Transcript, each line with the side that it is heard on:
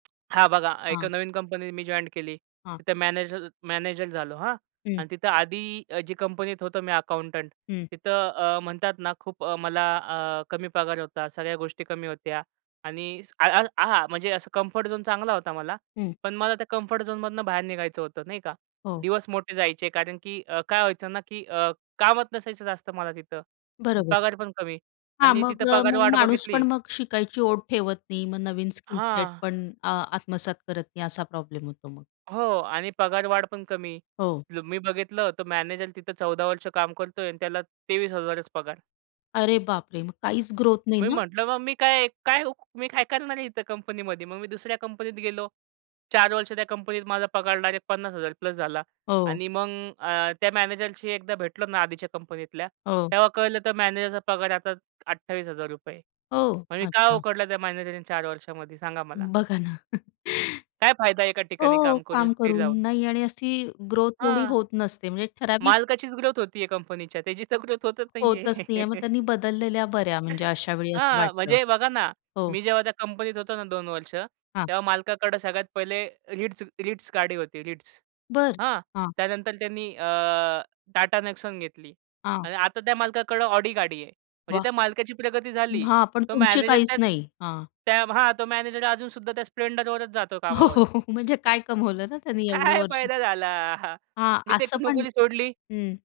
right: हां बघा, एक अ,
left: हां.
right: नवीन कंपनी मी जॉइंट केली.
left: हां.
right: तिथं मॅनेजर मॅनेजर झालो, हां?
left: हं.
right: आणि तिथं आधी अ, जी कंपनीत होतो मी अकाउंटंट,
left: हं.
right: तिथं अ, म्हणतात ना, खूप अ, मला अ, कमी पगार होता. सगळ्या गोष्टी कमी होत्या आणि स अ, अ, आ हां, म्हणजे असं कम्फर्ट झोन चांगला होता मला,
left: हं.
right: पण मला त्या कम्फर्ट झोनमधनं बाहेर निघायचं होतं, नाही का?
left: हो.
right: दिवस मोठे जायचे कारण, की अ, काय व्हायचं ना की अ, कामच नसायचं जास्त मला तिथं. अन्
left: बरोबर.
right: पगार पण कमी
left: हां.
right: आणि
left: मग
right: तिथं
left: अ, मग
right: पगारवाढ
left: माणूस
right: बघितली
left: पण मग शिकायची ओढ ठेवत नाही. मग नवीन स्किल-सेट
right: हां.
left: पण आ, आत्मसात करत नाही असा प्रॉब्लेम होतो मग.
right: हो आणि पगारवाढ पण कमी.
left: हो.
right: ल मी बघितलं तर मॅनेजर तिथं 14 वर्ष काम करतोय आणि त्याला 23,000च पगार.
left: अरे बापरे! मग काहीच ग्रोथ नाही
right: मी
left: ना?
right: म्हटलं मग मी काय, काय उ मी काय करणार आहे इथं कंपनीमध्ये. मग मी दुसऱ्या कंपनीत गेलो. 4 वर्ष त्या कंपनीत माझा पगार डायरेक्ट 50,000 प्लस झाला.
left: हो.
right: आणि मग अ, त्या मॅनेजरशी एकदा भेटलो ना आधीच्या कंपनीतल्या,
left: हो.
right: तेव्हा कळलं तर मॅनेजरचा पगार आता ₹28,000
left: हो.
right: म्हणजे काय
left: अच्छा.
right: उखडलं त्या मॅनेजरनी 4 वर्षामध्ये सांगा मला?
left: बघा ना.
right: काय फायदा आहे एका ठिकाणी
left: हो,
right: काम करून,
left: काम
right: स्थिर
left: करून.
right: राहून?
left: नाही आणि अशी ग्रोथ एवढी
right: हां.
left: होत नसते, म्हणजे ठराविक
right: मालकाचीच ग्रोथ होती आहे कंपनीच्या, त्याची तर ग्रोथ होतच नाही
left: होतच
right: आहे.
left: नाही आहे. मग त्यांनी बदललेल्या बऱ्या म्हणजे अशावेळी असं
right: हां,
left: वाटतं.
right: म्हणजे बघा ना.
left: हो.
right: मी जेव्हा त्या कंपनीत होतो ना 2 वर्ष,
left: हां.
right: तेव्हा मालकाकडं सगळ्यात पहिले Ritz Ritz गाडी होती. Ritz,
left: बरं.
right: हां?
left: हां.
right: त्यानंतर त्यांनी अ, टाटा नेक्सॉन घेतली
left: हां.
right: आणि आता त्या मालकाकडं ऑडी गाडी आहे. म्हणजे
left: वाह!
right: त्या मालकाची प्रगती झाली.
left: हां पण
right: तो
left: तुमची
right: मॅनेजर
left: काहीच
right: त्याच
left: नाही. हां.
right: त्या हां. तो मॅनेजर अजून सुद्धा त्या स्प्लेंडरवरच जातो
left: हो,
right: कामावर.
left: हो, हो. म्हणजे काय कमवलं ना, त्याने एवढं
right: काय
left: वर्ष?
right: फायदा झाला हा?
left: हां,
right: मी ते
left: असं पण
right: नोकरी सोडली
left: हं.